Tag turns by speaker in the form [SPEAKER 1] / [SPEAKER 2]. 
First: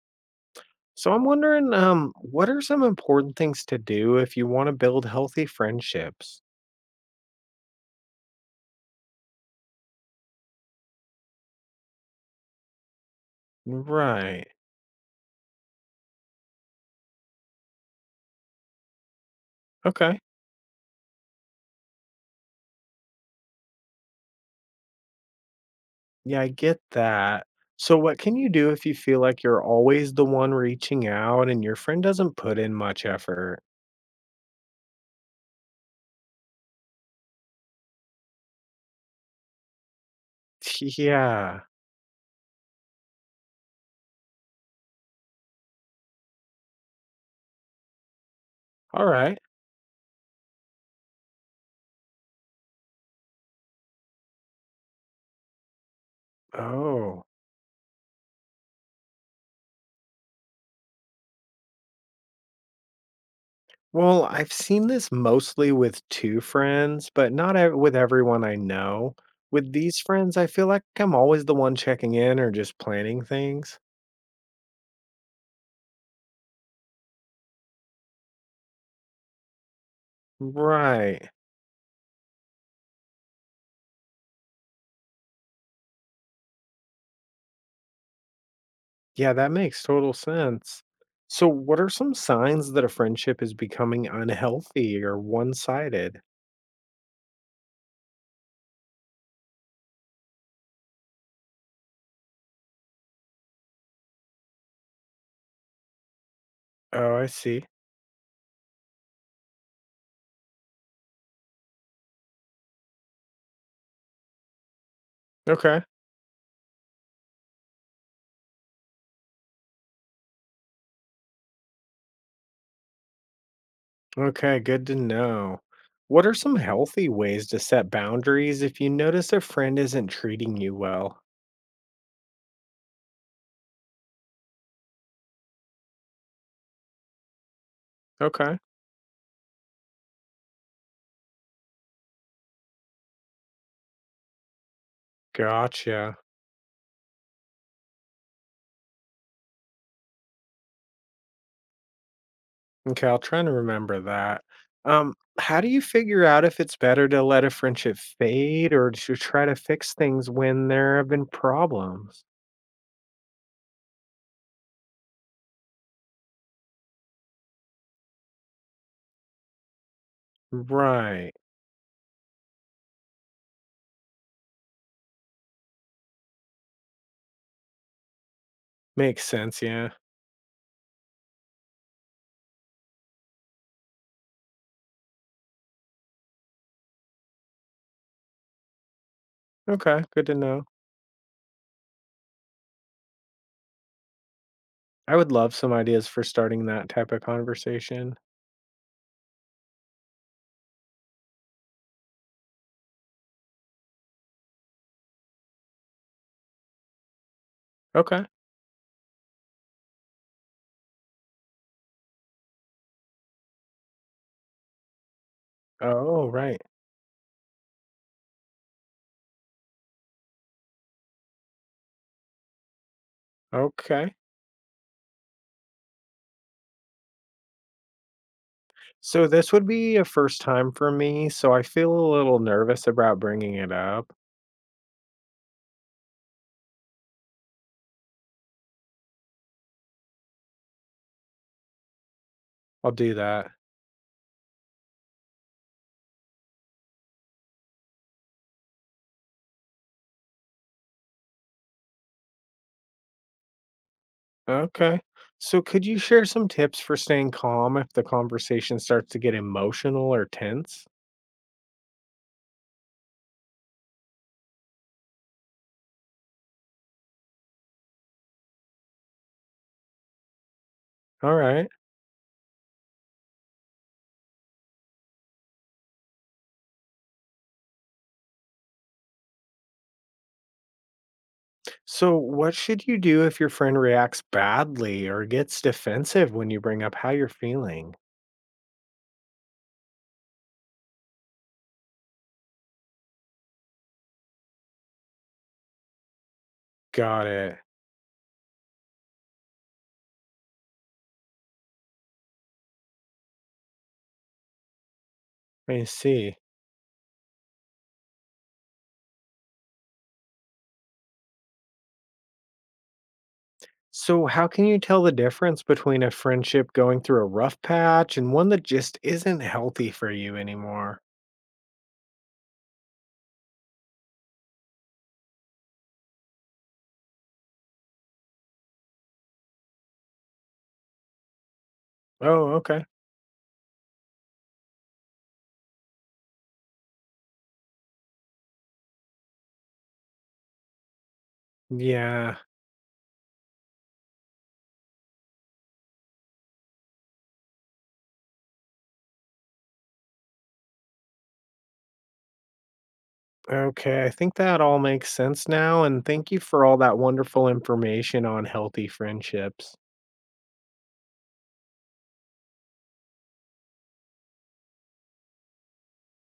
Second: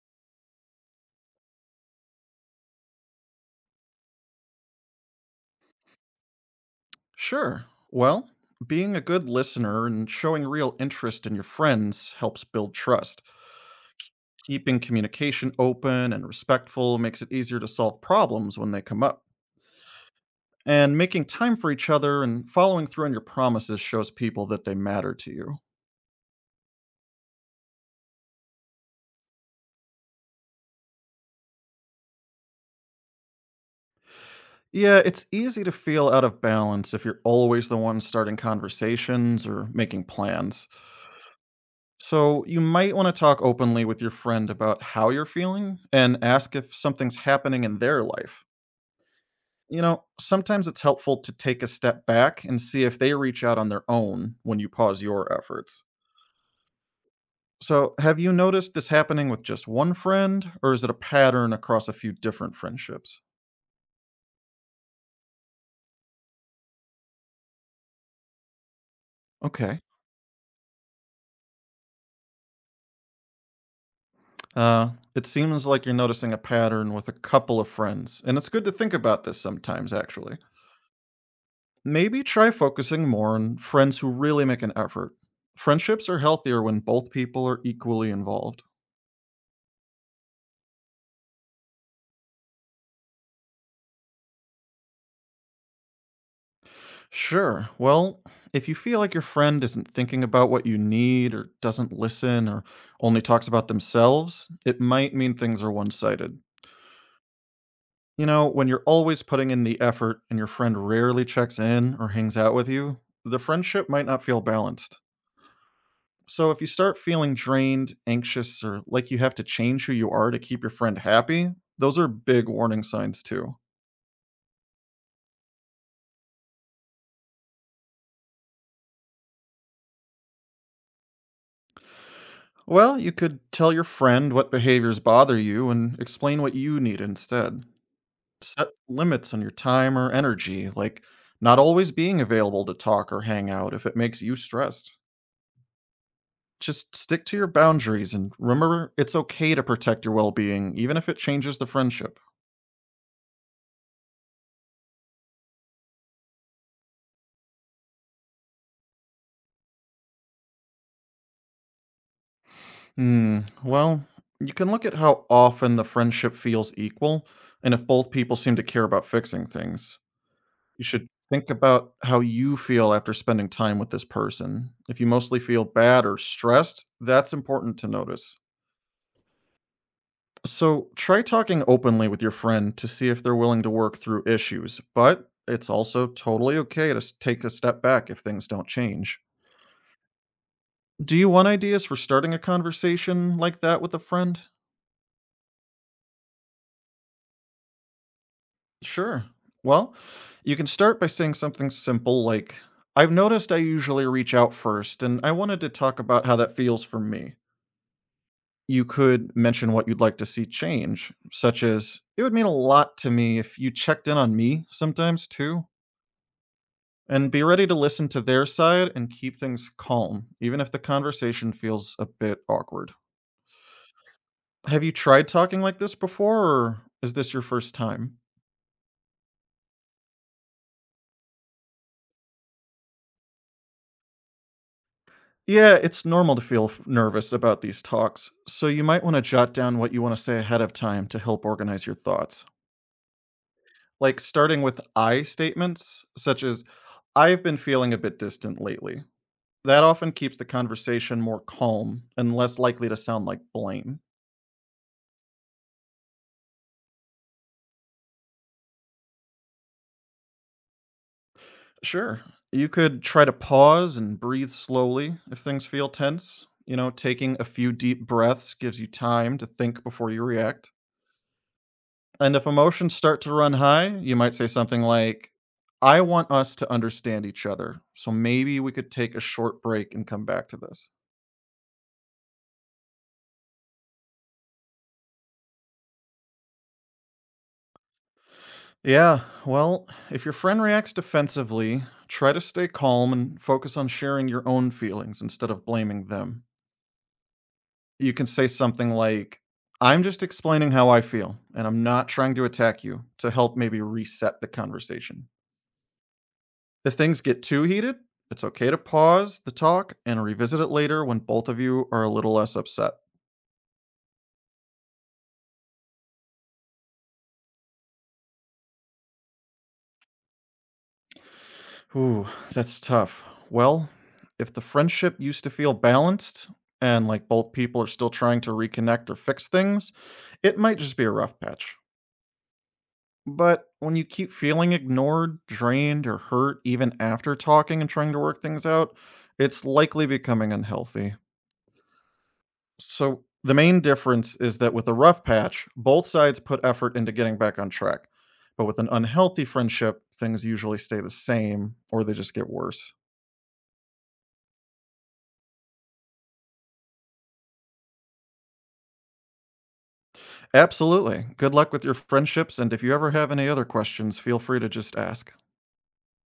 [SPEAKER 1] So I'm wondering, what are some important things to do if you want to build healthy friendships?
[SPEAKER 2] Sure. Well, being a good listener and showing real interest in your friends helps build trust.
[SPEAKER 1] Right.
[SPEAKER 2] Keeping communication open and respectful makes it easier to solve problems when they come up.
[SPEAKER 1] Okay.
[SPEAKER 2] And making time for each other and following through on your promises shows people that they matter to you.
[SPEAKER 1] Yeah, I get that. So what can you do if you feel like you're always the one reaching out and your friend doesn't put in much effort?
[SPEAKER 2] Yeah, it's easy to feel out of balance if you're always the one starting conversations or making plans.
[SPEAKER 1] Yeah.
[SPEAKER 2] So, you might want to talk openly with your friend about how you're feeling and ask if something's happening in their life.
[SPEAKER 1] All right.
[SPEAKER 2] You know, sometimes it's helpful to take a step back and see if they reach out on their own when you pause your efforts.
[SPEAKER 1] Oh.
[SPEAKER 2] So, have you noticed this happening with just one friend, or is it a pattern across a few different friendships?
[SPEAKER 1] Well, I've seen this mostly with two friends, but not ev- with everyone I know. With
[SPEAKER 2] Okay.
[SPEAKER 1] these friends, I feel like I'm always the one checking in or just planning things.
[SPEAKER 2] Uh, it seems like you're noticing a pattern with a couple of friends, and it's good to think about this sometimes, actually.
[SPEAKER 1] Right.
[SPEAKER 2] Maybe try focusing more on friends who really make an effort. Friendships are healthier when both people are equally involved.
[SPEAKER 1] Yeah, that makes total sense. So, what are some signs that a friendship is becoming unhealthy or one sided?
[SPEAKER 2] Sure. Well, if you feel like your friend isn't thinking about what you need or doesn't listen or only talks about themselves, it might mean things are one sided.
[SPEAKER 1] Oh, I see.
[SPEAKER 2] You know, when you're always putting in the effort and your friend rarely checks in or hangs out with you, the friendship might not feel balanced.
[SPEAKER 1] Okay.
[SPEAKER 2] So if you start feeling drained, anxious, or like you have to change who you are to keep your friend happy, those are big warning signs too.
[SPEAKER 1] Okay. Good to know. What are some healthy ways to set boundaries if you notice a friend isn't treating you well?
[SPEAKER 2] Well, you could tell your friend what behaviors bother you and explain what you need instead.
[SPEAKER 1] Okay.
[SPEAKER 2] Set limits on your time or energy, like not always being available to talk or hang out if it makes you stressed.
[SPEAKER 1] Gotcha.
[SPEAKER 2] Just stick to your boundaries and remember it's okay to protect your well being, even if it changes the friendship.
[SPEAKER 1] Okay. I'll try to remember that. Um, how do you figure out if it's better to let a friendship fade or to try to fix things when there have been problems?
[SPEAKER 2] Hmm, well, you can look at how often the friendship feels equal and if both people seem to care about fixing things. You should
[SPEAKER 1] Right.
[SPEAKER 2] think about how you feel after spending time with this person. If you mostly feel bad or stressed, that's important to notice.
[SPEAKER 1] Makes sense. Yeah.
[SPEAKER 2] So try talking openly with your friend to see if they're willing to work through issues, but it's also totally okay to take a step back if things don't change.
[SPEAKER 1] Okay, good to know.
[SPEAKER 2] Do you want ideas for starting a conversation like that with a friend?
[SPEAKER 1] I would love some ideas for starting that type of conversation.
[SPEAKER 2] Sure. Well, you can start by saying something simple like, "I've noticed I usually reach out first, and I wanted to talk about how that feels for me."
[SPEAKER 1] Okay.
[SPEAKER 2] You could mention what you'd like to see change, such as, "It would mean a lot to me if you checked in on me sometimes too."
[SPEAKER 1] Oh, right.
[SPEAKER 2] And be ready to listen to their side and keep things calm, even if the conversation feels a bit awkward.
[SPEAKER 1] Okay.
[SPEAKER 2] Have you tried talking like this before, or is this your first time?
[SPEAKER 1] So this would be a first time for me, so I feel a little nervous about bringing it up.
[SPEAKER 2] Yeah, it's normal to feel nervous about these talks, so you might want to jot down what you want to say ahead of time to help organize your thoughts.
[SPEAKER 1] I'll do that.
[SPEAKER 2] Like starting with I statements, such as, "I've been feeling a bit distant lately." That often keeps the conversation more calm and less likely to sound like blame.
[SPEAKER 1] Okay. So could you share some tips for staying calm if the conversation starts to get emotional or tense?
[SPEAKER 2] Sure. You could try to pause and breathe slowly if things feel tense. You know, taking a few deep breaths gives you time to think before you react.
[SPEAKER 1] All right.
[SPEAKER 2] And if emotions start to run high, you might say something like, "I want us to understand each other. So maybe we could take a short break and come back to this."
[SPEAKER 1] So what should you do if your friend reacts badly or gets defensive when you bring up how you're feeling?
[SPEAKER 2] Yeah, well, if your friend reacts defensively, try to stay calm and focus on sharing your own feelings instead of blaming them.
[SPEAKER 1] Got it.
[SPEAKER 2] You can say something like, "I'm just explaining how I feel, and I'm not trying to attack you," to help maybe reset the conversation.
[SPEAKER 1] I see.
[SPEAKER 2] If things get too heated, it's okay to pause the talk and revisit it later when both of you are a little less upset.
[SPEAKER 1] So, how can you tell the difference between a friendship going through a rough patch and one that just isn't healthy for you anymore?
[SPEAKER 2] Ooh, that's tough. Well, if the friendship used to feel balanced and like both people are still trying to reconnect or fix things, it might just be a rough patch.
[SPEAKER 1] Oh, okay.
[SPEAKER 2] But when you keep feeling ignored, drained, or hurt even after talking and trying to work things out, it's likely becoming unhealthy.
[SPEAKER 1] Yeah.
[SPEAKER 2] So, the main difference is that with a rough patch, both sides put effort into getting back on track. But with an unhealthy friendship, things usually stay the same or they just get worse.
[SPEAKER 1] Okay. I think that all makes sense now. And thank you for all that wonderful information on healthy friendships.
[SPEAKER 2] Absolutely. Good luck with your friendships. And if you ever have any other questions, feel free to just ask.